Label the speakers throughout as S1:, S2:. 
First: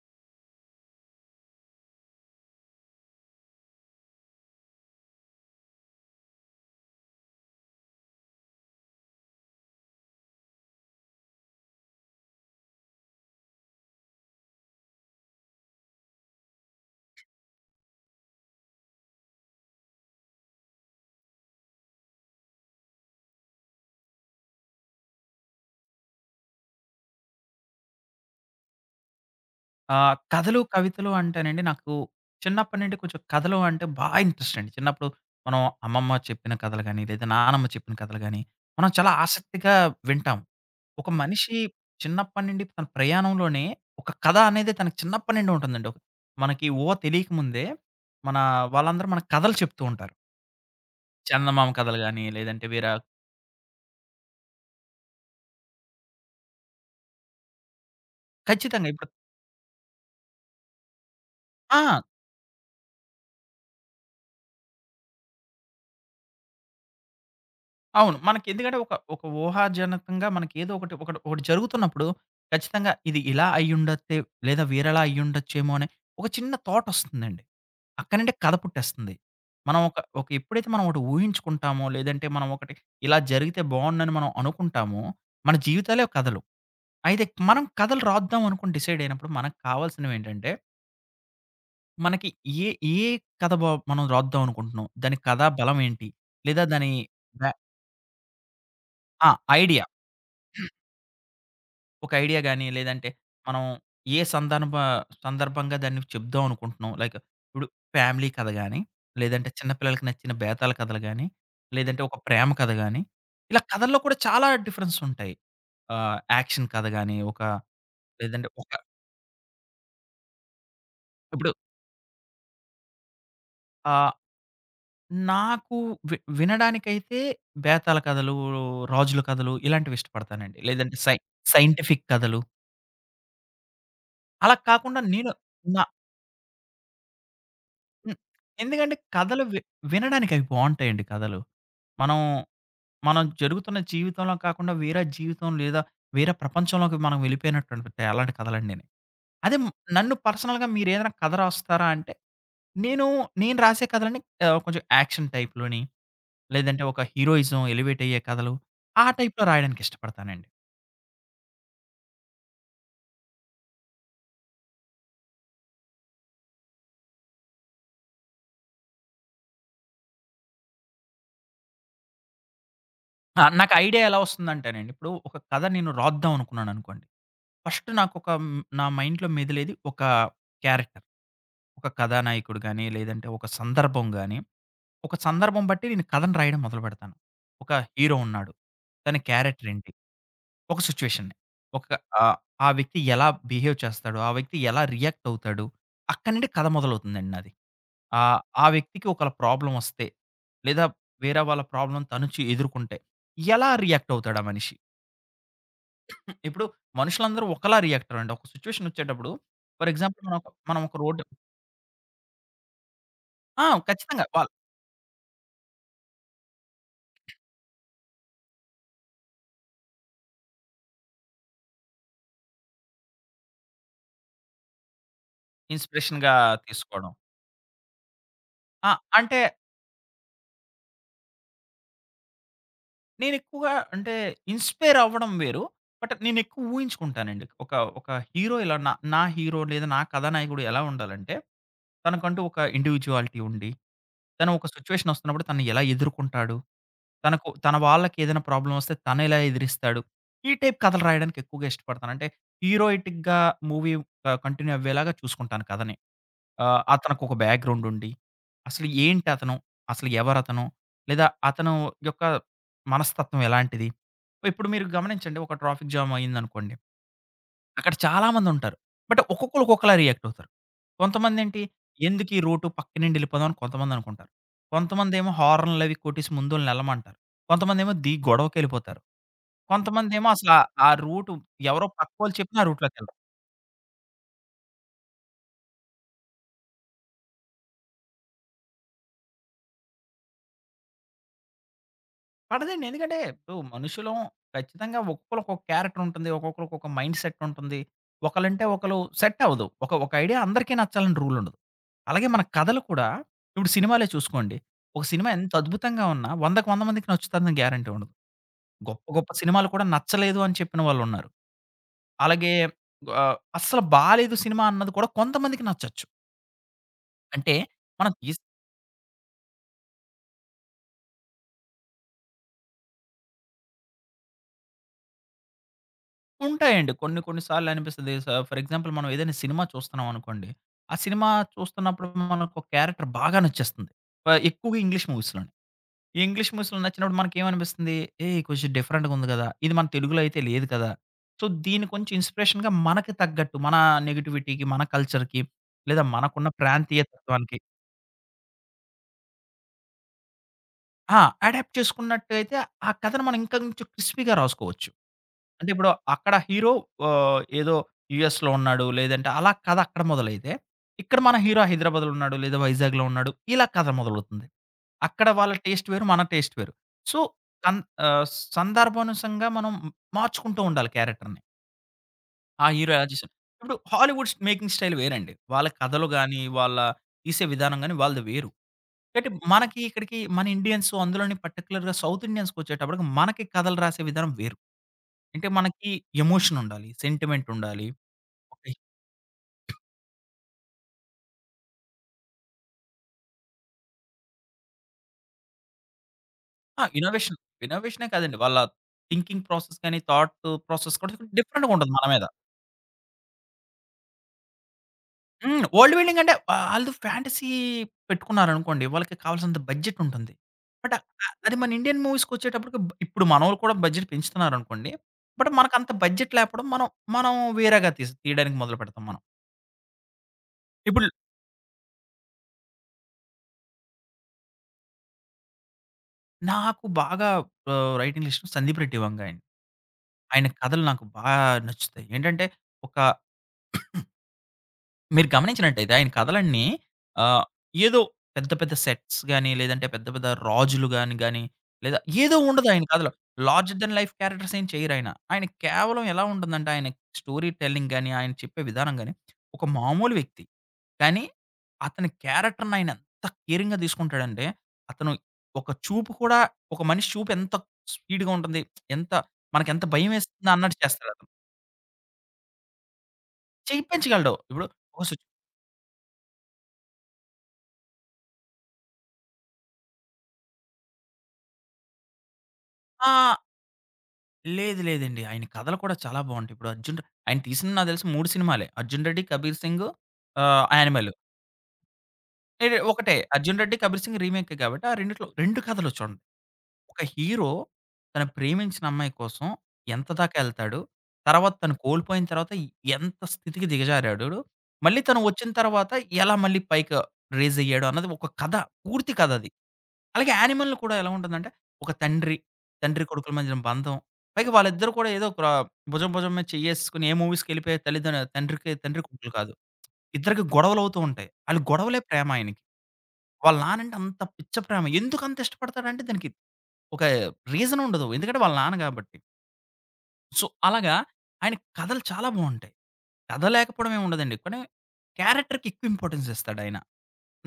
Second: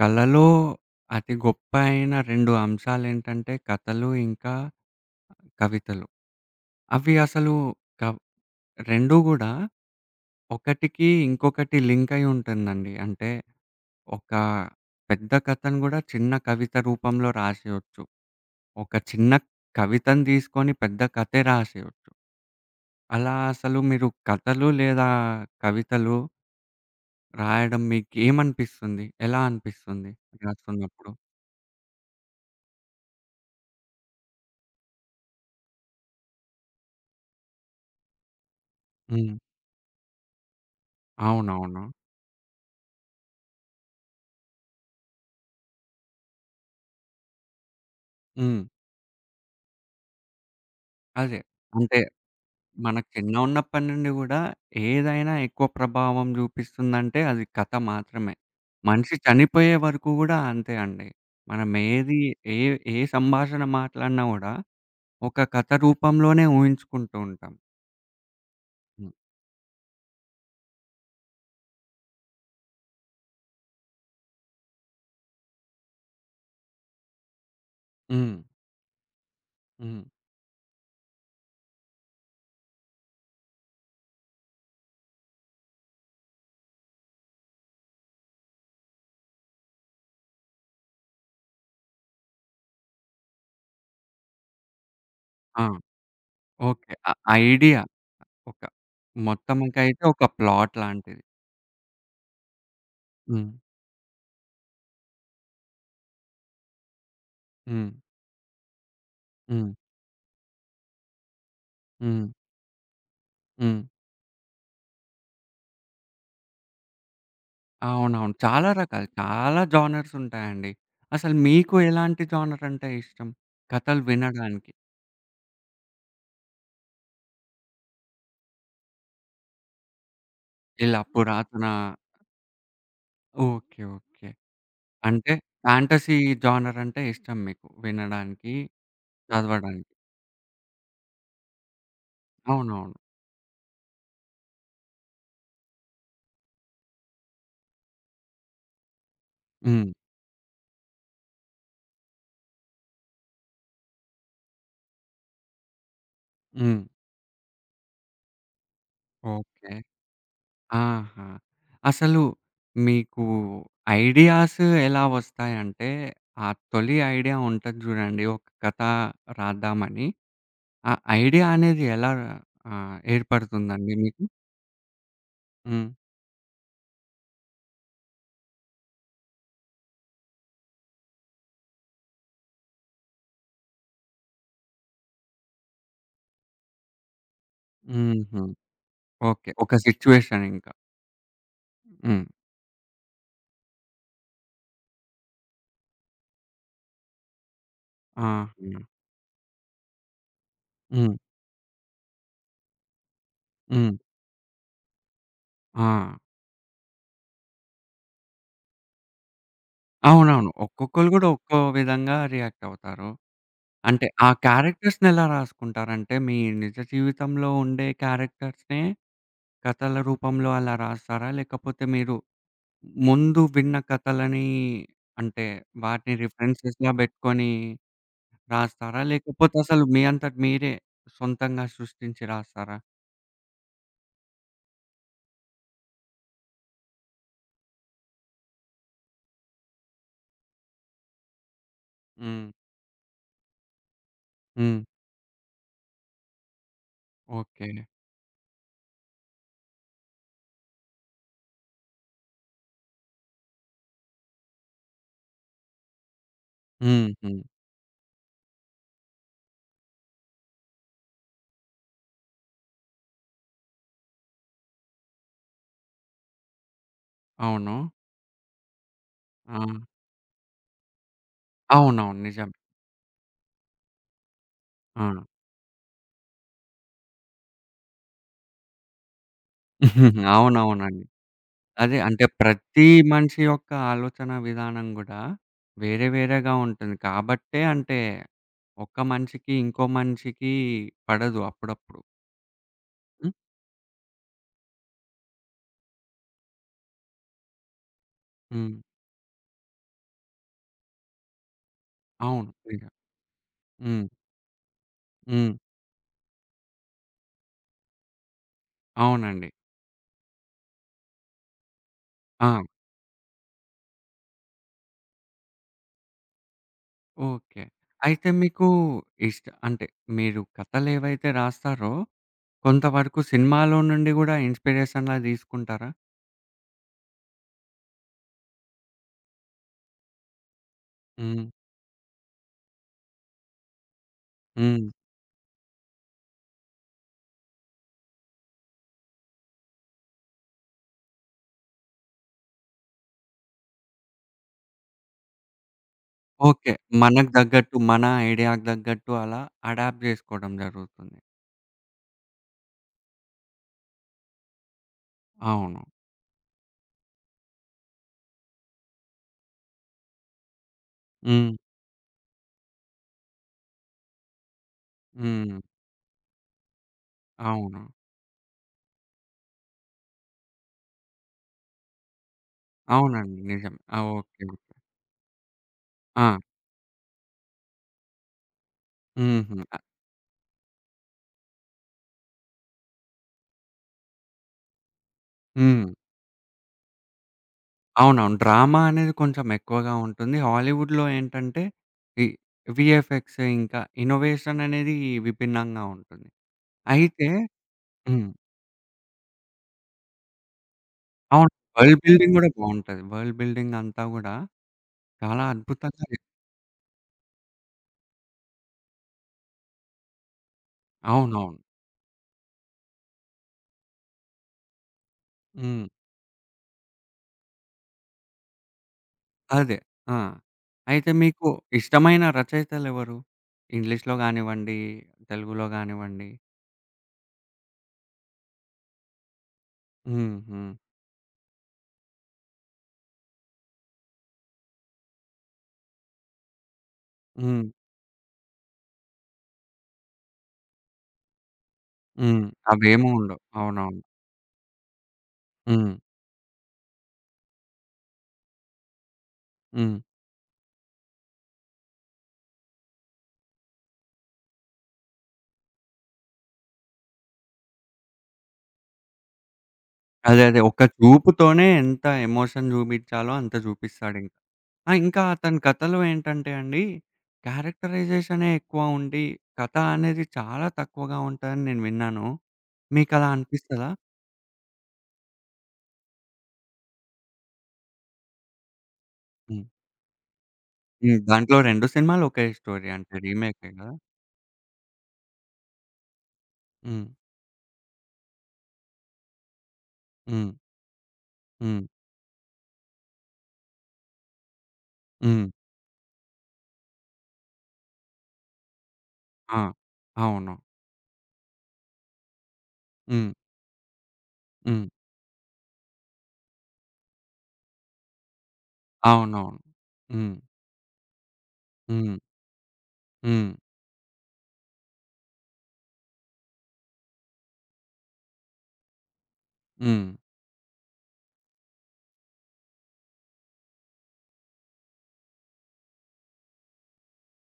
S1: కళలో అతి గొప్ప అయిన 2 అంశాలేంటంటే కథలు, ఇంకా కవితలు. అవి అసలు కవ్ 2 గూడా ఒకటికి ఇంకొకటి లింక్ అయి ఉంటుందండి. అంటే ఒక పెద్ద కథను గూడా చిన్న కవిత రూపంలో రాసేయొచ్చు. ఒక చిన్న కవితను తీసుకొని పెద్ద కథే రాసేయొచ్చు. అలా అసలు మీరు కథలు లేదా కవితలు రాయడం మీకేమనిపిస్తుంది? ఎలా అనిపిస్తుంది
S2: కథలు, కవితలు
S1: రాస్తున్నప్పుడు?
S2: అంటేనండి నాకు చిన్నప్పటి నుండి కొంచెం కథలు అంటే బాగా ఇంట్రెస్ట్ అండి. చిన్నప్పుడు మనం అమ్మమ్మ చెప్పిన కథలు గాని, లేదా నానమ్మ చెప్పిన కథలు గాని, మనం చాలా
S1: హ్మ్.
S2: ఆసక్తిగా వింటాం. ఒక మనిషి
S1: అవునవును.
S2: చిన్నప్పటి నుండి తన ప్రయాణంలోనే ఒక కథ అనేది తనకి చిన్నప్పటి నుండి ఉంటుందండి. మనకి ఊహ తెలియకముందే మన
S1: హ్మ్.
S2: వాళ్ళందరూ మనకు కథలు చెప్తూ ఉంటారు.
S1: అదే.
S2: చందమామ
S1: అంటే
S2: కథలు గాని, లేదంటే వేరే
S1: మనకు చిన్నగున్నప్పటి నుండి గూడా ఏదైనా ఎక్కువ ప్రభావం జూపిస్తుందంటే అది కథ మాత్రమే.
S2: ఖచ్చితంగా ఇప్పుడు
S1: మనిషి చనిపోయే వరకు గూడా అంతే అండి. మనం
S2: ఆ!
S1: ఏది ఏ ఏ సంభాషణ మాట్లాడినా గూడా ఒక కథ రూపంలోనే ఊహించుకుంటూ ఉంటాం.
S2: అవును. మనకెందుకంటే ఒక
S1: హ్మ్.
S2: ఒక ఊహాజనకంగా మనకేదో ఒకటి ఒకటి ఒకటి జరుగుతున్నప్పుడు ఖచ్చితంగా ఇది ఇలా అయ్యుండొద్దే లేదా వేరేలా అయ్యుండొచ్చేమో అని ఒక చిన్న థాటొస్తుందండి. అక్కడి నుండే
S1: హ్మ్.
S2: కథ పుట్టేస్తుంది. మనం ఒక
S1: హ్మ్.
S2: ఒక ఎప్పుడైతే మనం ఒకటి ఊహించుకుంటామో, లేదంటే మనం ఒకటి ఇలా జరిగితే బావుండని మనం అనుకుంటామో, మన జీవితాలే కథలు. అయితే మనం కథలు రాద్దాం అనుకుని డిసైడ్ అయినప్పుడు మనకు కావాల్సినవేంటంటే, మనకి ఏ ఏ కథ బా మనం రాద్దాం అనుకుంటున్నాం? దాని కథా
S1: ఆ!
S2: బలం ఏంటి? లేదా దాని
S1: ఓకే.
S2: బ్యా
S1: ఐడియా ఒక
S2: ఆ! ఐడియా.
S1: మొత్తానికైతే ఒక ప్లాట్ లాంటిది.
S2: ఒక ఐడియా గాని, లేదంటే
S1: హ్మ్.
S2: మనం ఏ సందర్భ సందర్భంగా దాన్ని చెప్దాం అనుకుంటున్నాం. లైక్ ఇప్పుడు
S1: హ్మ్.
S2: ఫ్యామిలీ కథ గాని, లేదంటే
S1: హ్మ్.
S2: చిన్న పిల్లలకి నచ్చిన బేతాల కథలు గాని, లేదంటే ఒక
S1: హ్మ్.
S2: ప్రేమ కథ గాని, ఇలా
S1: హ్మ్.
S2: కథల్లో కూడా చాలా డిఫరెన్స్ ఉంటాయి. యాక్షన్ కథ గాని, ఒక
S1: అవునవును.
S2: లేదంటే
S1: చాలా
S2: ఒక
S1: రకాలు. చాలా జోనర్స్ ఉంటాయండి. అసలు
S2: ఇప్పుడు
S1: మీకు ఎలాంటి జోనర్ అంటే ఇష్టం? కథలు
S2: ఆహ్,
S1: వినడానికి.
S2: నాకు వినడానికైతే బేతాల కథలు, రాజుల కథలు ఇలాంటివి ఇష్టపడతానండి. లేదంటే
S1: ఇలా పురాతన
S2: సైంటిఫిక్ కథలు
S1: ఓకే. ఓకే.
S2: అలా కాకుండా నేను
S1: అంటే
S2: నా
S1: ఫాంటసీ జోనర్ అంటే ఇష్టం మీకు
S2: హ్మ్.
S1: వినడానికి,
S2: ఎందుకంటే కథలు
S1: చదవడానికి.
S2: వినడానికి అవి బావుంటాయండి కథలు. మనం,
S1: అవునవును.
S2: మనం జరుగుతున్న జీవితంలో కాకుండా వేరే జీవితం లేదా వేరే ప్రపంచంలోకి మనం వెళ్ళిపోయినట్టు అనిపిత్తాయి అలాంటి కథలన్నీని. అదే
S1: హ్మ్.
S2: నన్ను పర్సనల్‌గా మీరేదైనా కథ రాస్తారా అంటే, నేను, నేను రాసే కథలన్నీ కొంచెం యాక్షన్ టైప్‌లోని,
S1: హ్మ్.
S2: లేదంటే ఒక హీరోయిజం ఎలివేట్ అయ్యే కథలు ఆ టైప్‌లో
S1: ఓకే.
S2: రాయడానికి ఇష్టపడతానండి.
S1: ఆహా! అసలు మీకు ఐడియాస్ ఎలా వస్తాయంటే, ఆ తొలి ఐడియా ఉంటది జూడండి. ఒక కథ రాద్దామని. ఆ ఐడియా అనేది ఎలా
S2: ఆ! నాకు
S1: ఏర్పడుతుందండి
S2: ఐడియా ఎలా
S1: మీకు?
S2: వస్తుందంటేనండి, ఇప్పుడు ఒక కథ
S1: హ్మ్.
S2: నేను రాద్దాం అనుకున్నాననుకోండి. ఫస్ట్ నాకొక నా మైండ్‌లో మెదిలేది ఒక క్యారెక్టర్. ఒక కథానాయకుడు గాని, లేదంటే ఒక సందర్భం గాని, ఒక సందర్భం బట్టి నేను కథను రాయడం మొదలుపెడతాను. ఒక హీరో
S1: హుహు.
S2: ఉన్నాడు. తన
S1: ఓకే.
S2: క్యారెక్టర్
S1: ఒక
S2: ఏంటి?
S1: సిట్యుయేషన్ ఇంకా.
S2: ఒక సిట్యుయేషన్‌ని. ఒక
S1: హ్మ్.
S2: ఆహ్, ఆ వ్యక్తి ఎలా బిహేవ్ చేస్తాడు? ఆ వ్యక్తి ఎలా రియాక్ట్ అవుతాడు? అక్కడి నుండి కథ మొదలవుతుందండి నాది.
S1: ఆహా!
S2: ఆ వ్యక్తికి ఒకళ్ళ ప్రాబ్లమ్ వస్తే, లేదా
S1: హ్మ్.
S2: వేరే వాళ్ళ ప్రాబ్లమ్ తను చే ఎదుర్కొంటే, ఎలా
S1: హ్మ్.
S2: రియాక్ట్ అవుతాడు ఆ మనిషి?
S1: ఆ!
S2: ఇప్పుడు మనుషులందరూ ఒకలా రియాక్ట్ అవ్వరండి. ఒక సిట్యుయేషన్ వచ్చేటప్పుడు ఫర్ ఎగ్జాంపుల్
S1: అవునవును.
S2: మనం ఒక
S1: ఒక్కొక్కళ్ళు
S2: రోడ్
S1: గూడా ఒక్కో విధంగా రియాక్ట్ అవుతారు.
S2: ఆ!
S1: అంటే
S2: ఖచ్చితంగా.
S1: ఆ
S2: వాళ్ళు
S1: క్యారెక్టర్స్‌నెలా రాసుకుంటారంటే మీ నిజ జీవితంలో ఉండే క్యారెక్టర్స్‌నే కథల రూపంలో అలా రాస్తారా? లేకపోతే మీరు ముందు విన్న కథలని అంటే వాటిని
S2: ఇన్స్‌పిరేషన్‌గా
S1: రిఫరెన్సెస్‌గా
S2: తీసుకోవడం.
S1: బెట్టుకొని
S2: ఆ!
S1: రాస్తారా?
S2: అంటే
S1: లేకపోతే అసలు మీ అంతట మీరే సొంతంగా సృష్టించి రాస్తారా?
S2: నేనెక్కువగా అంటే ఇన్‌స్పైర్ అవ్వడం వేరు. బట్ నేనెక్కువ ఊహించుకుంటానండి. ఒక ఒక హీరో ఇలా నా నా హీరో లేదా నా కథానాయకుడు ఎలా ఉండాలంటే, తనకంటూ
S1: హ్మ్.
S2: ఒక ఇండివిడ్యుయాలిటీ ఉండి, తను ఒక
S1: హ్మ్.
S2: సిట్యుయేషన్ ఒస్తున్నప్పుడు తనని ఎలా ఎదుర్కుంటాడు? తనకు
S1: ఓకే.
S2: తన వాళ్ళకేదైనా ప్రాబ్లమ్ ఒస్తే తనెలా ఎదిరిస్తాడు? ఈ టైప్ కథలు రాయడానికి ఎక్కువగా ఇష్టపడతాను. అంటే హీరోయిటిక్‌గా మూవీ కంటిన్యూ అవ్వేలాగా చూసుకుంటాను కథని.
S1: హ్మ్.
S2: అతనికొక
S1: హ్మ్.
S2: బ్యాక్‌గ్రౌండ్ ఉండి, అసలు ఏంటి అతను? అసలు ఎవరతను? లేదా అతను యొక్క మనస్తత్వం ఎలాంటిది? ఇప్పుడు మీరు గమనించండి ఒక ట్రాఫిక్ జామ్ అయిందనుకోండి.
S1: అవును.
S2: అక్కడ చాలా మందుంటారు. బట్
S1: ఆ!
S2: ఒక్కొక్కళ్ళు ఒక్కొక్కలా రియాక్ట్ అవుతారు. కొంతమందేంటి
S1: అవునవును.
S2: ఎందుకీ
S1: నిజమే.
S2: రోటు పక్కనుండి ఎళ్ళిపోదాం అని కొంతమందనుకుంటారు.
S1: ఆ!
S2: కొంతమందేమో హార్న్‌లవి కొట్టేసి ముందోళ్ళని ఎళ్ళమంటారు. కొంతమందేమో ది గొడవకెళ్ళిపోతారు. కొంతమందేమో అసల ఆ
S1: అవునవునండి.
S2: రూటు ఎవరో
S1: అదే అంటే
S2: పక్కోళ్ళు చెప్పిన ఆ
S1: ప్రతి
S2: రూట్‌లోకెళ్ళరు.
S1: మనిషి యొక్క ఆలోచన విధానం గూడా వేరే వేరేగా ఉంటుంది. కాబట్టే అంటే ఒక్క మనిషికి ఇంకో మనిషికి పడదు అప్పుడప్పుడు.
S2: పడదండి. ఎందుకంటే
S1: హ్మ్.
S2: ఇప్పుడు మనుషులం ఖచ్చితంగా ఒక్కొక్కళ్ళకి ఒక క్యారెక్టర్ ఉంటుంది. ఒక్కొక్కళ్ళకి ఒక మైండ్ సెట్ ఉంటుంది. ఒకలంటే
S1: హ్మ్.
S2: ఒకళ్ళు సెట్ అవ్వదు. ఒక ఒక ఐడియా అందరికీ నచ్చాలని రూల్ ఉండదు. అలాగే మన
S1: అవును.
S2: కథలు
S1: నిజం.
S2: కూడా ఇప్పుడు సినిమాలే
S1: హ్మ్.
S2: చూసుకోండి. ఒక సినిమా
S1: హ్మ్.
S2: ఎంత అద్భుతంగా ఉన్నా 100కి 100 మందికి నచ్చుతుందని గ్యారంటీ ఉండదు. గొప్ప గొప్ప
S1: అవునండి.
S2: సినిమాలు కూడా నచ్చలేదు అని చెప్పిన వాళ్ళున్నారు. అలాగే
S1: ఆ!
S2: అస్సలు బాలేదు సినిమా అన్నది కూడా కొంతమందికి నచ్చొచ్చు. అంటే
S1: ఓకే.
S2: మనం
S1: అయితే
S2: తీస్
S1: మీకు ఇష్ట అంటే మీరు కథలేవైతే రాస్తారో, కొంతవరకు సినిమాలో నుండి గూడా ఇన్‌స్పిరేషన్‌లా తీసుకుంటారా?
S2: ఉంటాయండి. కొన్ని కొన్ని సార్లు అనిపిస్తది. ఫర్ ఎగ్జాంపుల్ మనం ఏదైనా సినిమా చూస్తున్నాం అనుకోండి. ఆ సినిమా
S1: హ్మ్.
S2: చూస్తున్నప్పుడు మనకు ఒక క్యారెక్టర్ బాగా నచ్చేస్తుంది. ఎక్కువగా
S1: హ్మ్.
S2: ఇంగ్లీష్ మూవీస్‌లోని. ఈ ఇంగ్లీష్ మూవీస్‌లో నచ్చినప్పుడు మనకేమనిపిస్తుంది? ఏయ్! కొంచెం డిఫరెంట్‌గా ఉంది గదా! ఇది మన తెలుగులో అయితే లేదు కదా! సో, దీన్ని కొంచెం ఇన్స్‌పిరేషన్‌గా మనకి తగ్గట్టు మన నెగటివిటీకి, మన కల్చర్‌కి లేదా మనకున్న
S1: ఓకే.
S2: ప్రాంతీయ
S1: మనకు
S2: తత్వానికి
S1: దగ్గట్టు, మన ఐడియాకి దగ్గట్టు అలా అడాప్ట్ జేసుకోవడం జరుగుతుంది.
S2: ఆ! అడాప్ట్ చేసుకున్నట్టయితే ఆ కథను మనం ఇంకా కొంచెం క్రిస్పీగా రాసుకోవచ్చు. అంటే
S1: అవును.
S2: ఇప్పుడు అక్కడ హీరో ఏదో యూఎస్‌లో ఉన్నాడు, లేదంటే అలా కథ అక్కడ మొదలైతే, ఇక్కడ మన
S1: హ్మ్.
S2: హీరో హైదరాబాద్‌లో ఉన్నాడు, లేదా వైజాగ్‌లో ఉన్నాడు. ఇలా కథ మొదలవుతుంది. అక్కడ వాళ్ళ
S1: హ్మ్.
S2: టేస్ట్ వేరు, మన టేస్ట్ వేరు. సో, కన్
S1: అవును.
S2: ఆహ్, సందర్భానుసంగా మనం మార్చుకుంటూ ఉండాలి క్యారెక్టర్‌ని. ఆ హీరో ఎలా చేసాడు.
S1: అవునండి.
S2: ఇప్పుడు
S1: నిజమే. ఆ!
S2: Hollywood
S1: okay.
S2: మేకింగ్ స్టైల్ వేరండి. వాళ్ళ కథలు
S1: ఆ!
S2: గాని, వాళ్ళ తీసే విధానం గాని వాళ్ళది వేరు. అంటే
S1: హుహు.
S2: మనకి ఇక్కడికి మన ఇండియన్స్ అందులోని పర్టిక్యులర్‌గా సౌత్ ఇండియన్స్‌కొచ్చేటప్పటికి మనకి కథలు రాసే విధానం వేరు. అంటే
S1: హ్మ్.
S2: మనకి ఎమోషన్ ఉండాలి. సెంటిమెంట్ ఉండాలి.
S1: అవునవును.
S2: ఓకే.
S1: డ్రామా అనేది కొంచెం ఎక్కువగా ఉంటుంది. హాలీవుడ్‌లో ఏంటంటే, ఈ వీఎఫ్ఎక్స్ ఇంకా ఇన్నోవేషన్ అనేది విభిన్నంగా ఉంటుంది.
S2: ఆ!
S1: అయితే
S2: ఇన్నోవేషన్. ఇన్నోవేషనే
S1: హ్మ్.
S2: కాదండి. వాళ్ళ థింకింగ్ ప్రాసెస్ గాని, థాట్ ప్రాసెస్ కూడా
S1: అవును.
S2: డిఫరెంట్‌గా ఉంటుంది
S1: వరల్డ్
S2: మన మీద.
S1: బిల్డింగ్ గూడా బావుంటది. వరల్డ్ బిల్డింగ్ అంతా గూడా చాలా
S2: హ్మ్. వరల్డ్
S1: అద్భుతంగా
S2: బిల్డింగ్ అంటే ఆళ్ళు ఫ్యాంటసీ పెట్టుకున్నారనుకోండి. వాళ్ళకి కావాల్సినంత బడ్జెట్ ఉంటుంది. బట్ అది
S1: అవునవును.
S2: మన ఇండియన్ మూవీస్‌కొచ్చేటప్పటికి ఇప్పుడు మనోళ్ళు కూడా బడ్జెట్ పెంచుతున్నారనుకోండి. బట్
S1: హ్మ్.
S2: మనకంత బడ్జెట్ లేకపోవడం మనం, మనం వేరేగా తీయడానికి మొదలుపెడతాం మనం.
S1: అదే. ఆ!
S2: ఇప్పుడు
S1: అయితే మీకు ఇష్టమైన రచయితలెవరు? ఇంగ్లీష్‌లో గానివ్వండి, తెలుగులో గానివ్వండి.
S2: నాకు బాగా రైటింగ్ లిస్ట్‌లో 'సందీప్ రెడ్డి వంగ' అండి.
S1: హ్మ్.
S2: ఆయన
S1: హ్మ్.
S2: కథలు నాకు నచ్చుతాయి. ఏంటంటే ఒక మీరు గమనించినట్టయితే ఆయన కథలన్నీ ఆహ్,
S1: హ్మ్.
S2: ఏదో పెద్ద పెద్ద సెట్స్ గాని, లేదంటే పెద్ద పెద్ద రాజులు గాని గాని, లేదా ఏదో
S1: హ్మ్.
S2: ఉండదు ఆయన
S1: అవేమీ
S2: కథలో.
S1: ఉండవు.
S2: లార్జర్ థన్
S1: అవునవును.
S2: లైఫ్ క్యారెక్టర్స్ ఏం చేయరాయన. ఆయన
S1: హ్మ్.
S2: కేవలం ఎలా ఉంటుందంటే ఆయన స్టోరీ టెల్లింగ్ గాని, ఆయన చెప్పే విధానం గాని, ఒక
S1: హ్మ్.
S2: మామూలు వ్యక్తి కానీ అతని క్యారెక్టర్‌ని ఆయన ఎంత కేరింగ్‌గా తీసుకుంటాడంటే, అతను ఒక చూపు కూడా ఒక మనిషి చూపు ఎంత స్పీడ్‌గా ఉంటుంది. ఎంత మనకెంత
S1: అదే.
S2: భయమేస్తుందా
S1: అదే.
S2: అన్నట్టు
S1: ఒక్క
S2: చేస్తాడతను.
S1: చూపుతోనే ఎంత ఎమోషన్ జూబిచ్చాలో అంత జూపిస్తాడింక.
S2: చేయిపించగలడు. ఇప్పుడు
S1: ఆ!
S2: ఒక
S1: ఇంకా
S2: సిచ్
S1: అతని కథలో ఏంటంటే అండి, క్యారెక్టరైజేషనే ఎక్కువ ఉండి, కథ అనేది చాలా తక్కువగా ఉంటదని నేను విన్నాను.
S2: ఆ!
S1: మీకలా అనిపిస్తదా?
S2: లేదు లేదండి. ఆయన కథలు కూడా చాలా బావుంటాయి. ఇప్పుడు ఆయన తీసిన నాకు తెలిసి 3 సినిమాలే. 'అర్జున్ రెడ్డి', 'కబీర్
S1: హ్మ్.
S2: సింగ్' 'యానిమల్'
S1: హ్మ్. దాంట్లో 2 సినిమాలు ఒకే
S2: ఇది
S1: స్టోరీ అంటే
S2: ఒకటే. 'అర్జున్
S1: రీమేకే
S2: రెడ్డి',
S1: గదా!
S2: 'కబీర్ సింగ్' రీమేకే కాబట్టి ఆ రెండిట్లో 2 కథలు చూడండి. ఒక
S1: హ్మ్.
S2: హీరో తను ప్రేమించిన అమ్మాయి కోసం ఎంత దాకా
S1: హ్మ్.
S2: ఎళ్తాడు? తర్వాత తను
S1: హ్మ్.
S2: కోల్పోయిన తర్వాత ఎంత స్థితికి దిగజారాడు? మళ్ళీ తను
S1: హ్మ్.
S2: వచ్చిన తర్వాత ఎలా మళ్ళీ పైకి రైజ్ అయ్యాడు అన్నది ఒక కథ. పూర్తి కథ అది.
S1: ఆ!
S2: అలాగే
S1: అవును.
S2: 'యానిమల్‌లో' కూడా ఎలా ఉంటుందంటే ఒక తండ్రి, తండ్రి
S1: హ్మ్.
S2: కొడుకుల మధ్యన బంధం. పైగా
S1: హ్మ్.
S2: వాళ్ళిద్దరూ కూడా ఏదో ఒక భుజం భుజం మీద చెయ్యేసుకొని ఏ మూవీస్‌కెళ్ళిపోయే తల్లిదన్ తండ్రికి తండ్రి కొడుకులు కాదు.
S1: అవునవును. హ్మ్.
S2: ఇద్దరికి గొడవలవుతూ ఉంటాయి. ఆళ్ళ గొడవలే
S1: హ్మ్.
S2: ప్రేమ ఆయనకి.
S1: హ్మ్.
S2: వాళ్ళ నానంటే అంత పిచ్చ ప్రేమ. ఎందుకంత ఇష్టపడతాడంటే దానికి ఒక రీజన్ ఉండదు. ఎందుకంటే వాళ్ళ నాన్న గాబట్టి.
S1: హ్మ్.
S2: సో, అలాగా ఆయన కథలు చాలా బావుంటాయి. కథ లేకపోవడం ఏమి ఉండదండి. కానీ క్యారెక్టర్‌కి ఎక్కువ ఇంపార్టెన్స్ ఇస్తాడాయన.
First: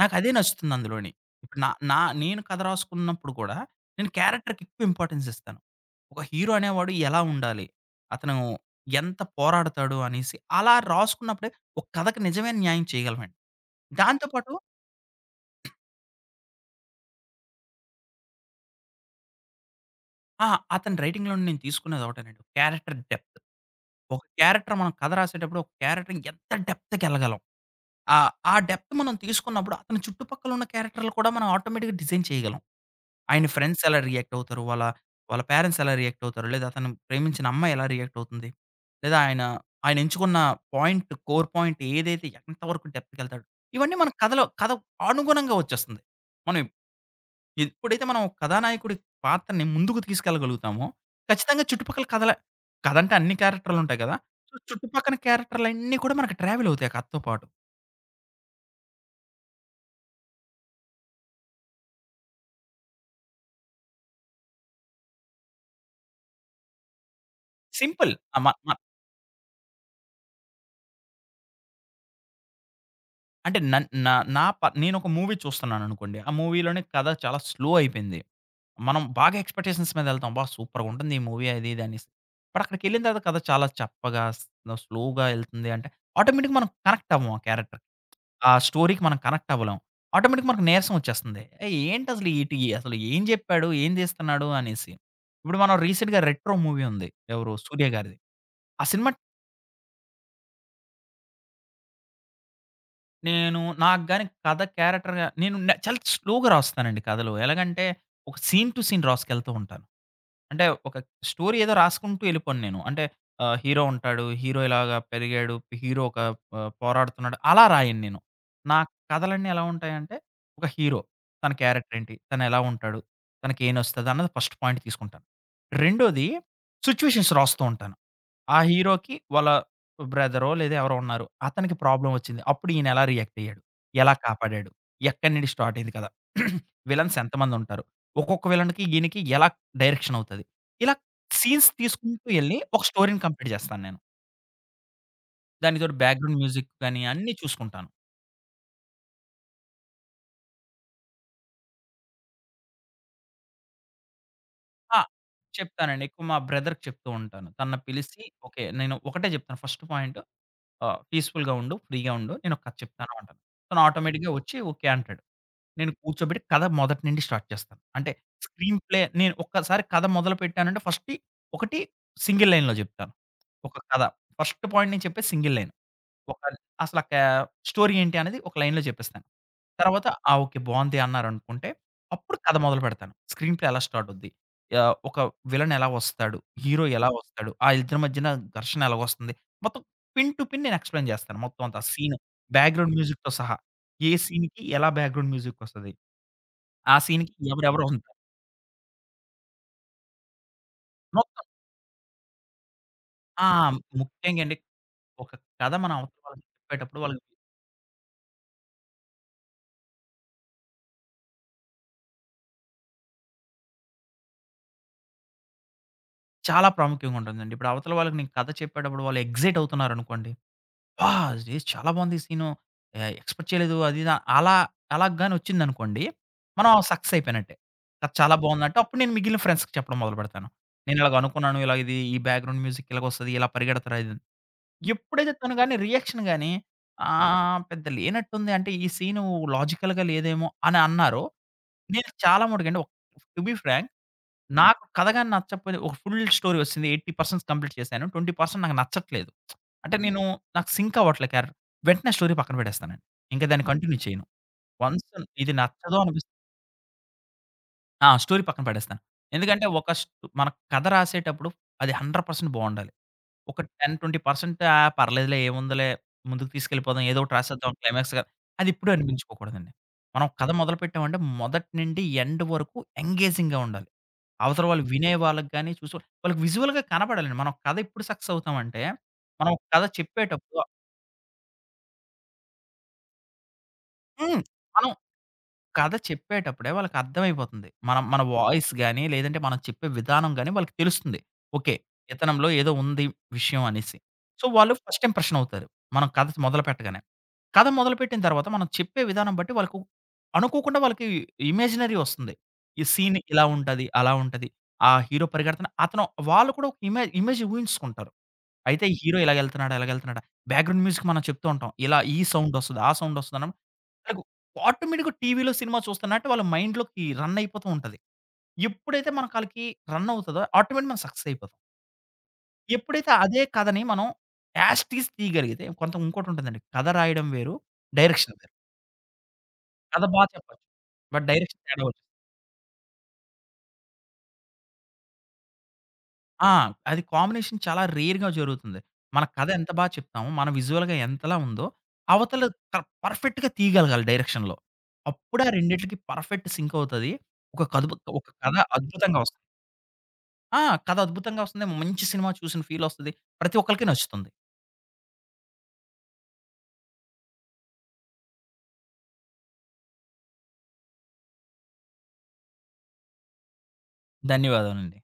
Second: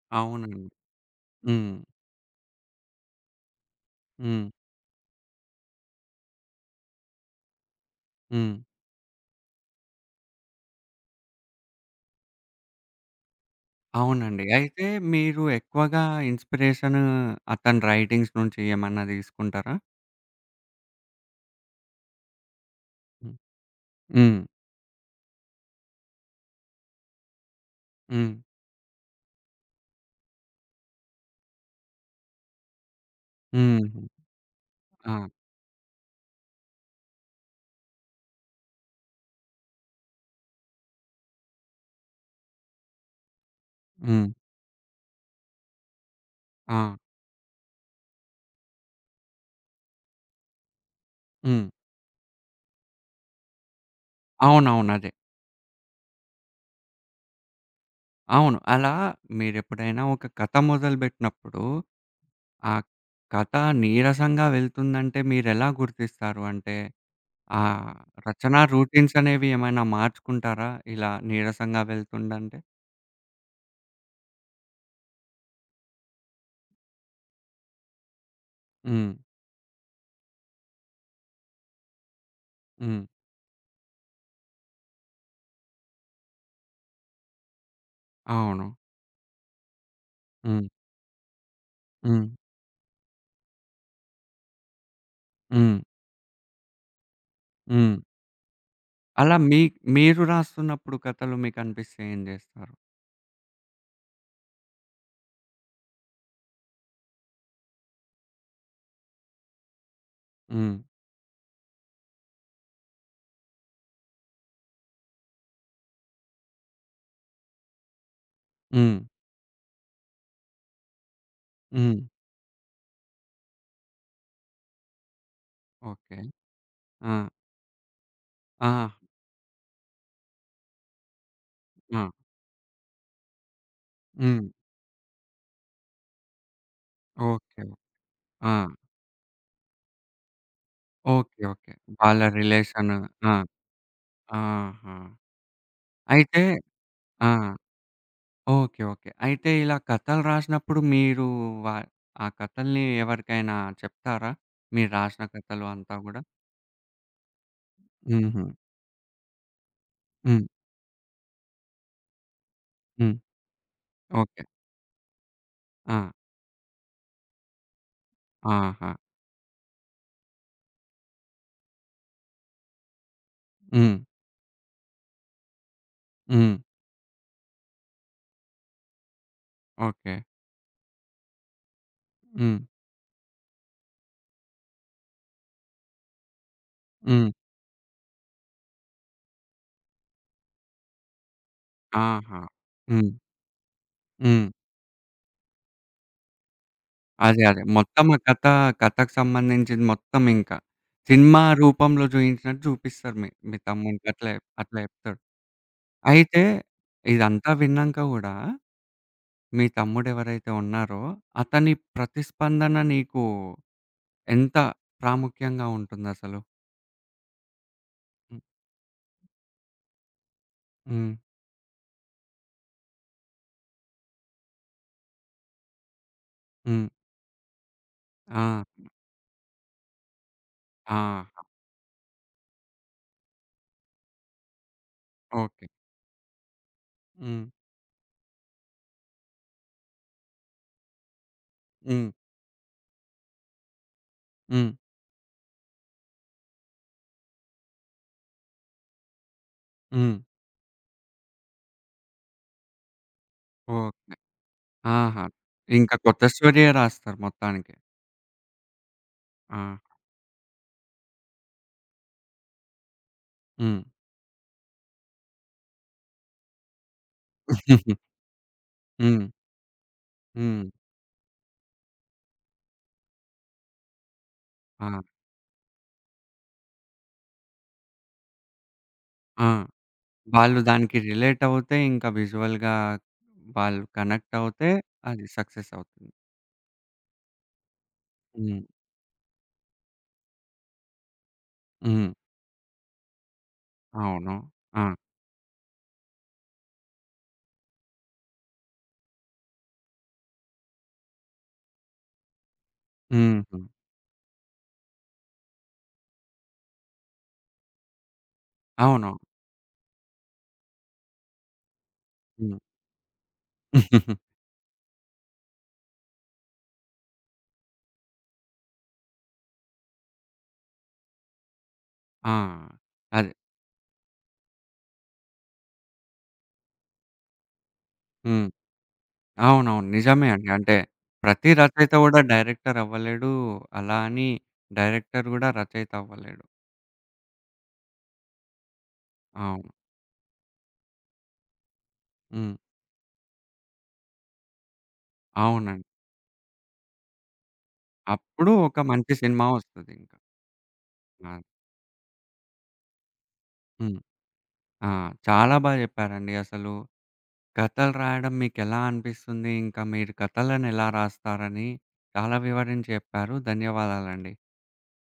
S2: నాకదే
S1: అవునండి.
S2: నచ్చుతుంది అందులోని. ఇప్పుడు నా
S1: హ్మ్.
S2: నా నేను కథ రాసుకున్నప్పుడు కూడా నేను
S1: హ్మ్.
S2: క్యారెక్టర్‌కి ఎక్కువ ఇంపార్టెన్స్ ఇస్తాను. ఒక హీరో అనేవాడు ఎలా ఉండాలి? అతను
S1: హ్మ్.
S2: ఎంత పోరాడతాడు అనేసి అలా రాసుకున్నప్పుడే ఒక కథకి నిజమైన న్యాయం చేయగలమండి. దాంతో
S1: అవునండి.
S2: పాటు
S1: అయితే మీరు ఎక్కువగా ఇన్‌స్పిరేషన్ అతని రైటింగ్స్ నుంచి ఏమన్నా తీసుకుంటారా?
S2: ఆ! అతని రైటింగ్‌లో నుండి నేను తీసుకున్నదొకటేనండి. క్యారెక్టర్
S1: హ్మ్.
S2: డెప్త్. ఒక
S1: హ్మ్.
S2: క్యారెక్టర్ మనం కథ రాసేటప్పుడు ఒక క్యారెక్టర్ ఎంత డెప్త్‌కెళ్ళగలం.
S1: హ్మ్.
S2: ఆ ఆ డెప్త్ మనం తీసుకున్నప్పుడు అతని చుట్టుపక్కల ఉన్న క్యారెక్టర్‌లు కూడా మనం ఆటోమేటిక్‌గా డిజైన్ చేయగలం. ఆయన ఫ్రెండ్స్ ఎలా
S1: హుహు.
S2: రియాక్ట్ అవుతారు? వాళ్ళ
S1: ఆ!
S2: వాళ్ళ పేరెంట్స్ ఎలా రియాక్ట్ అవుతారు? లేదా అతను ప్రేమించిన అమ్మాయి ఎలా రియాక్ట్ అవుతుంది? లేదా ఆయన ఆయన ఎంచుకున్న కోర్ పాయింట్ ఏదైతే ఎంతవరకు డెప్త్‌కెళ్తాడు? ఇవన్నీ మన
S1: హ్మ్.
S2: కథలో కథ అనుగుణంగా వచ్చేస్తుంది. మనం
S1: ఆ!
S2: ఎప్పుడైతే మనం కథానాయకుడి పాత్రని ముందుకు తీసుకెళ్ళగలుగుతామో, ఖచ్చితంగా
S1: హ్మ్.
S2: చుట్టుపక్కల కథల కథ అంటే అన్ని క్యారెక్టర్‌లుంటాయి కదా! సో,
S1: అవునవును. అదే.
S2: చుట్టుపక్కన క్యారెక్టర్‌లన్నీ కూడా మనకు ట్రావెల్ అవుతాయి ఆ కథతో పాటు.
S1: అవును. అలా మీరెప్పుడైనా ఒక కథ మొదలుబెట్టినప్పుడు, ఆ కథ నీరసంగా వెళ్తుందంటే మీరెలా గుర్తిస్తారు? అంటే ఆహ్,
S2: సింపుల్. ఆ! మ
S1: రచనా
S2: మ
S1: రొటీన్స్ అనేవి ఏమైనా మార్చుకుంటారా? ఇలా నీరసంగా వెళ్తుందంటే?
S2: అంటే నన్ నా నా ప నేనొక మూవీ చూస్తున్నాననుకోండి. ఆ మూవీలోనే కథ చాలా స్లో అయిపోయింది. మనం
S1: హ్మ్.
S2: బాగా ఎక్స్‌పెక్టేషన్స్ మీద ఎళ్తాం. అబ్బా! సూపర్‌గుంటుంది ఈ మూవీ అది ఇది అనేసి. బట్ అక్కడికెళ్ళిన
S1: హ్మ్.
S2: తర్వాత కథ చాలా చప్పగా, స్లోగా ఎళ్తుంది అంటే ఆటోమేటిక్‌గా మనం కనెక్ట్ అవ్వం ఆ క్యారెక్టర్‌కి. ఆ
S1: అవును.
S2: స్టోరీకి మనం కనెక్ట్ అవ్వలేం. ఆటోమేటిక్‌గా మనకు
S1: హ్మ్.
S2: నీరసం వచ్చేస్తుంది. ఏయ్!
S1: హ్మ్.
S2: ఏంటసలు ఈటి అసలు ఏం జెప్పాడు? ఏం తీస్తున్నాడు? అనేసి. ఇప్పుడు మనం
S1: హ్మ్.
S2: రీసెంట్‌గా 'రెట్రో' మూవీ ఉంది. ఎవరు? 'సూర్య'
S1: హ్మ్.
S2: గారిది. ఆ సినిమా
S1: అలా మీరు రాస్తున్నప్పుడు కథలు మీకనిపిస్తే ఏం జేస్తారు?
S2: నేను నాకు గాని కథ క్యారెక్టర్‌గా నేను న చాలా స్లోగా రాస్తానండి కథలు. ఎలాగంటే, ఒక సీన్ టు సీన్ రాసుకెళ్తూ ఉంటాను. అంటే
S1: హ్మ్.
S2: ఒక స్టోరీ ఏదో రాసుకుంటూ వెళ్ళిపోను నేను. అంటే హీరో ఉంటాడు. హీరో ఇలాగా పెరిగాడు. హీరో ఒక పోరాడుతున్నాడు. అలా రాయను నేను. నా
S1: హ్మ్.
S2: కథలన్నీ ఎలా ఉంటాయంటే ఒక హీరో, తన క్యారెక్టర్
S1: హ్మ్.
S2: ఏంటి? తను ఎలా ఉంటాడు? తనకేం నచ్చుతది అన్నది ఫస్ట్ పాయింట్ తీసుకుంటాను.
S1: ఓకే.
S2: రెండోది
S1: ఆ!
S2: సిట్యుయేషన్స్ రాస్తూ ఉంటాను. ఆ
S1: ఆ!
S2: హీరోకి వాళ్ళ బ్రదరో లేదా ఎవరో ఉన్నారు. అతనికి
S1: ఆ!
S2: ప్రాబ్లమ్ వచ్చింది. అప్పుడు ఈయన ఎలా రియాక్ట్ అయ్యాడు? ఎలా
S1: హ్మ్.
S2: కాపాడాడు? ఎక్కడి నుండి స్టార్ట్ అయింది కదా! విలన్స్ ఎంతమంది
S1: ఓకే.
S2: ఉంటారు? ఒక్కొక్క
S1: ఆ!
S2: విలన్‌కి ఈయనకి ఎలా డైరెక్షన్ అవుతది? ఇలా
S1: ఓకే.
S2: Scenes
S1: okay. వాళ్ళ
S2: తీసుకుంటూ ఎళ్లి ఒక
S1: రిలేషన్.
S2: స్టోరీని
S1: ఆ!
S2: కంప్లీట్ చేస్తాను నేను.
S1: ఆహా!
S2: దానితోటి బ్యాక్‌గ్రౌండ్
S1: అయితే
S2: మ్యూజిక్ గాని
S1: ఆ!
S2: అన్నీ చూసుకుంటాను.
S1: ఓకే. ఓకే. అయితే ఇలా కథలు రాసినప్పుడు మీరు వా ఆ కథల్ని ఎవరికైనా చెప్తారా? మీరు
S2: ఆ!
S1: రాసిన కథలు అంతా
S2: చెప్తానండి.
S1: గూడా?
S2: ఎక్కువ మా బ్రదర్‌కి చెప్తూ ఉంటాను. తనని పిలిసి
S1: హుహు.
S2: ఓకే. నేను ఒకటే చెప్తాను ఫస్ట్ పాయింట్
S1: హ్మ్.
S2: పీస్‌ఫుల్‌గా ఉండు. ఫ్రీగా ఉండు. నేనొక కథ చెప్తాను
S1: హ్మ్.
S2: అంటాను. తను ఆటోమేటిక్‌గా
S1: ఓకే.
S2: వచ్చి ఓకే అంటాడు. నేను
S1: ఆ!
S2: కూర్చోబెట్టి కథ మొదటి నుండి స్టార్ట్ చేస్తాను. అంటే స్క్రీన్
S1: ఆహా!
S2: ప్లే నేను ఒక్కసారి కథ మొదలుపెట్టానంటే ఫస్ట్ ఒకటి సింగిల్ లైన్‌లో చెప్తాను. ఒక
S1: హ్మ్.
S2: కథ. ఫస్ట్ పాయింట్ నేను చెప్పేది సింగిల్ లైన్. ఒక
S1: హ్మ్.
S2: అసల క స్టోరీ ఏంటి అనేది ఒక లైన్‌లో చెప్పేస్తాను. తర్వాత
S1: ఓకే.
S2: ఆ! ఓకే. బావుంది అన్నారనుకుంటే అప్పుడు కథ
S1: హ్మ్.
S2: మొదలుపెడతాను. స్క్రీన్ ప్లే ఎలా స్టార్ట్ అవుద్ది? ఒక విలన్ ఎలా వస్తాడు? హీరో ఎలా
S1: హ్మ్.
S2: వస్తాడు? ఆ ఇద్దరి మధ్యన ఘర్షణ ఎలాగొస్తుంది? మొత్తం పిన్ టు పిన్ నేను ఎక్స్‌ప్లెయిన్ చేస్తాను. మొత్తం అంతా సీన్,
S1: ఆహా!
S2: బ్యాక్‌గ్రౌండ్
S1: హ్మ్.
S2: మ్యూజిక్‌తో సహా. ఏ
S1: హ్మ్.
S2: సీన్‌కి ఎలా బ్యాక్‌గ్రౌండ్ మ్యూజిక్ వస్తది? ఆ సీన్‌కి
S1: అదే. అదే.
S2: ఎవరెవరు
S1: మొత్తం
S2: ఉంటారు.
S1: ఆ కథ కథకు సంబంధించింది మొత్తం ఇంకా. సినిమా
S2: మొత్తం
S1: రూపంలో చూయించినట్టు చూపిస్తారు మీ
S2: ఆ!
S1: మీ తమ్మునికి అట్లా
S2: ముఖ్యంగా అండి
S1: అట్లా చెప్తాడు.
S2: ఒక కథ మనం అవతల
S1: అయితే
S2: వాళ్ళకి చెప్పేటప్పుడు వాళ్ళకి
S1: ఇదంతా విన్నాంక గూడా మీ తమ్ముడెవరైతే ఉన్నారో అతని ప్రతిస్పందన నీకు ఎంత ప్రాముఖ్యంగా ఉంటుందసలు?
S2: చాలా ప్రాముఖ్యంగా ఉంటుందండి. ఇప్పుడు అవతల వాళ్ళకి నేను
S1: హ్మ్.
S2: కథ చెప్పేటప్పుడు వాళ్ళు ఎక్సైట్ అవుతున్నారనుకోండి. "ఆ!
S1: హ్మ్.
S2: ఇది చాలా బాగుంది ఈ సీను. ఎక్స్‌పెక్ట్ చేయలేదు." అది ఇది అలా అలా గాని వచ్చిందనుకోండి. మనం
S1: హ్మ్.
S2: సక్సెస్ అయిపోయినట్టే. కథ చాలా
S1: ఆ!
S2: బాగుందంటే అప్పుడు నేను మిగిలిన ఫ్రెండ్స్‌కి చెప్పడం మొదలుపెడతాను. "నేను ఇలాగ
S1: ఆహా!
S2: అనుకున్నాను. ఇలా ఇది ఈ బ్యాక్‌గ్రౌండ్ మ్యూజిక్ ఇలాగొస్తది. ఇలా పరిగెడతారు." అది ఇది అని. ఎప్పుడైతే తను
S1: ఓకే.
S2: గాని రియాక్షన్ గాని
S1: హ్మ్.
S2: పెద్ద లేనట్టుంది అంటే ఈ సీను లాజికల్‌గా లేదేమో అని అన్నారు.
S1: హ్మ్.
S2: నేను చాలా మటుకండి టు బీ ఫ్రాంక్
S1: హ్మ్.
S2: నాకు కథ గాని నచ్చకపోతే ఒక ఫుల్ స్టోరీ వచ్చింది. 80% కంప్లీట్ చేశాను. 20% నాకు నచ్చట్లేదు. అంటే
S1: హ్మ్.
S2: నేను నాకు సింక్ అవ్వట్లే క్యారెక్టర్. వెంటనే స్టోరీ పక్కన పెట్టేస్తానండి. ఇంకా దాన్ని కంటిన్యూ
S1: ఓకే.
S2: చేయను. వన్స్
S1: ఆహా!
S2: ఇది
S1: ఇంకా
S2: నచ్చదు
S1: కొత్త
S2: అనిపిస్తే
S1: స్టోరీయే రాస్తారు మొత్తానికి.
S2: ఆ! స్టోరీ పక్కన పడేస్తాను.
S1: ఆ!
S2: ఎందుకంటే ఒక స్ మన కథ రాసేటప్పుడు అది 100% బావుండాలి. ఒక
S1: హ్మ్.
S2: 10, 20% ఆ! పర్లేదులే ఏముందిలే ముందుకు తీసుకెళ్ళిపోదాం. ఏదో ఒకటి రాసేద్దాం క్లైమాక్స్‌గా అదిప్పుడు
S1: హ్మ్.
S2: అనిపించుకోకూడదండి. మనం కథ
S1: హ్మ్.
S2: మొదలుపెట్టామంటే మొదటి నుండి ఎండ్ వరకు ఎంగేజింగ్‌గా ఉండాలి. అవతల వాళ్ళు
S1: ఆ!
S2: వినే వాళ్ళకి గాని, చూసే వాళ్ళకి విజువల్‌గా కనపడాలండి. మనం కథ ఎప్పుడు సక్సెస్ అవుతామంటే,
S1: ఆ!
S2: మనం కథ చెప్పేటప్పుడు
S1: వాళ్ళు దానికి రిలేట్ అవుతే ఇంకా విజువల్‌గా వాళ్ళు కనెక్ట్
S2: హ్మ్.
S1: అవుతే
S2: మనం
S1: అది సక్సెస్
S2: కథ
S1: అవుతుంది.
S2: చెప్పేటప్పుడే వాళ్ళకర్థమైపోతుంది. మనం మన హ్మ్.
S1: హ్మ్.
S2: వాయిస్ గాని, లేదంటే మనం చెప్పే విధానం గాని వాళ్ళకి తెలుస్తుంది. ఓకే.
S1: హ్మ్.
S2: ఇతనంలో ఏదో ఉంది విషయం అనేసి.
S1: అవును.
S2: సో, వాళ్ళు
S1: ఆ!
S2: ఫస్ట్ ఇంప్రెషన్ అవుతారు. మనం కథ మొదలు పెట్టగానే. కథ మొదలుపెట్టిన తర్వాత మనం చెప్పే విధానం బట్టి వాళ్ళకు అనుకోకుండా వాళ్ళకి ఇమాజినరీ వస్తుంది. ఈ సీన్ ఇలా
S1: హుహు.
S2: ఉంటది, అలా ఉంటది. ఆ హీరో పరిగెడుతున్న అతను వాళ్ళు కూడా ఒక ఇమేజ్ ఇమేజ్ ఊహించుకుంటారు. అయితే ఈ
S1: అవును.
S2: హీరో ఇలాగెళ్తున్నాడా, ఇలాగెళ్తున్నాడా బ్యాక్‌గ్రౌండ్ మ్యూజిక్ మనం చెప్తూ ఉంటాం. ఇలా ఈ సౌండ్
S1: హ్మ్.
S2: వస్తది, ఆ సౌండ్ వస్తది. ఆళ్ళకు ఆటోమేటిక్‌గా టీవీలో సినిమా చూస్తున్నట్టు వాళ్ళ మైండ్‌లోకి రన్ అయిపోతూ ఉంటది. ఎప్పుడైతే మనకు ఆళ్ళకి రన్ అవుతదో ఆటోమేటిక్ మనం సక్సెస్ అయిపోతాం.
S1: ఆ!
S2: ఎప్పుడైతే
S1: అదే.
S2: అదే కథని మనం యాస్ టీజ్ తీయగలిగితే కొంత ఇంకోటి ఉంటుందండి. కథ రాయడం వేరు, డైరెక్షన్
S1: హ్మ్.
S2: వేరు.
S1: అవునవును.
S2: కథ బా
S1: నిజమే అండి.
S2: చెప్పొచ్చు.
S1: అంటే
S2: బట్
S1: ప్రతి
S2: డైరెక్షన్ తేడా
S1: రచయిత
S2: వచ్చేస్తుంది.
S1: గూడా డైరెక్టర్ అవ్వలేడు. అలా అని డైరెక్టర్ గూడా రచయిత అవ్వలేడు.
S2: ఆ! అది కాంబినేషన్ చాలా రేర్‌గా జరుగుతుంది. మన కథ
S1: అవును.
S2: ఎంత బా చెప్తామో, మన విజువల్‌గా ఎంతలా ఉందో అవతల
S1: హ్మ్.
S2: క పర్ఫెక్ట్‌గా తీయగలగాలి డైరెక్షన్‌లో. అప్పుడే ఆ
S1: అవునండి.
S2: రెండిట్లకి పర్ఫెక్ట్ సింక్ అవుతది. ఒక కథ ఒక
S1: అప్పుడు
S2: కథ
S1: ఒక మంచి
S2: అద్భుతంగా వస్తుంది.
S1: సినిమా వస్తదింకా.
S2: ఆ! కథ
S1: ఆ!
S2: అద్భుతంగా వస్తుంది. మంచి సినిమా చూసిన ఫీలొస్తది. ప్రతి ఒక్కళ్ళకి
S1: హ్మ్.
S2: నచ్చుతుంది.
S1: ఆ! చాలా బా చెప్పారండి అసలు. కథలు రాయడం మీకెలా అనిపిస్తుంది? ఇంకా మీరు కథలనెలా రాస్తారని చాలా వివరించి చెప్పారు. ధన్యవాదాలండి.
S2: ధన్యవాదాలండి.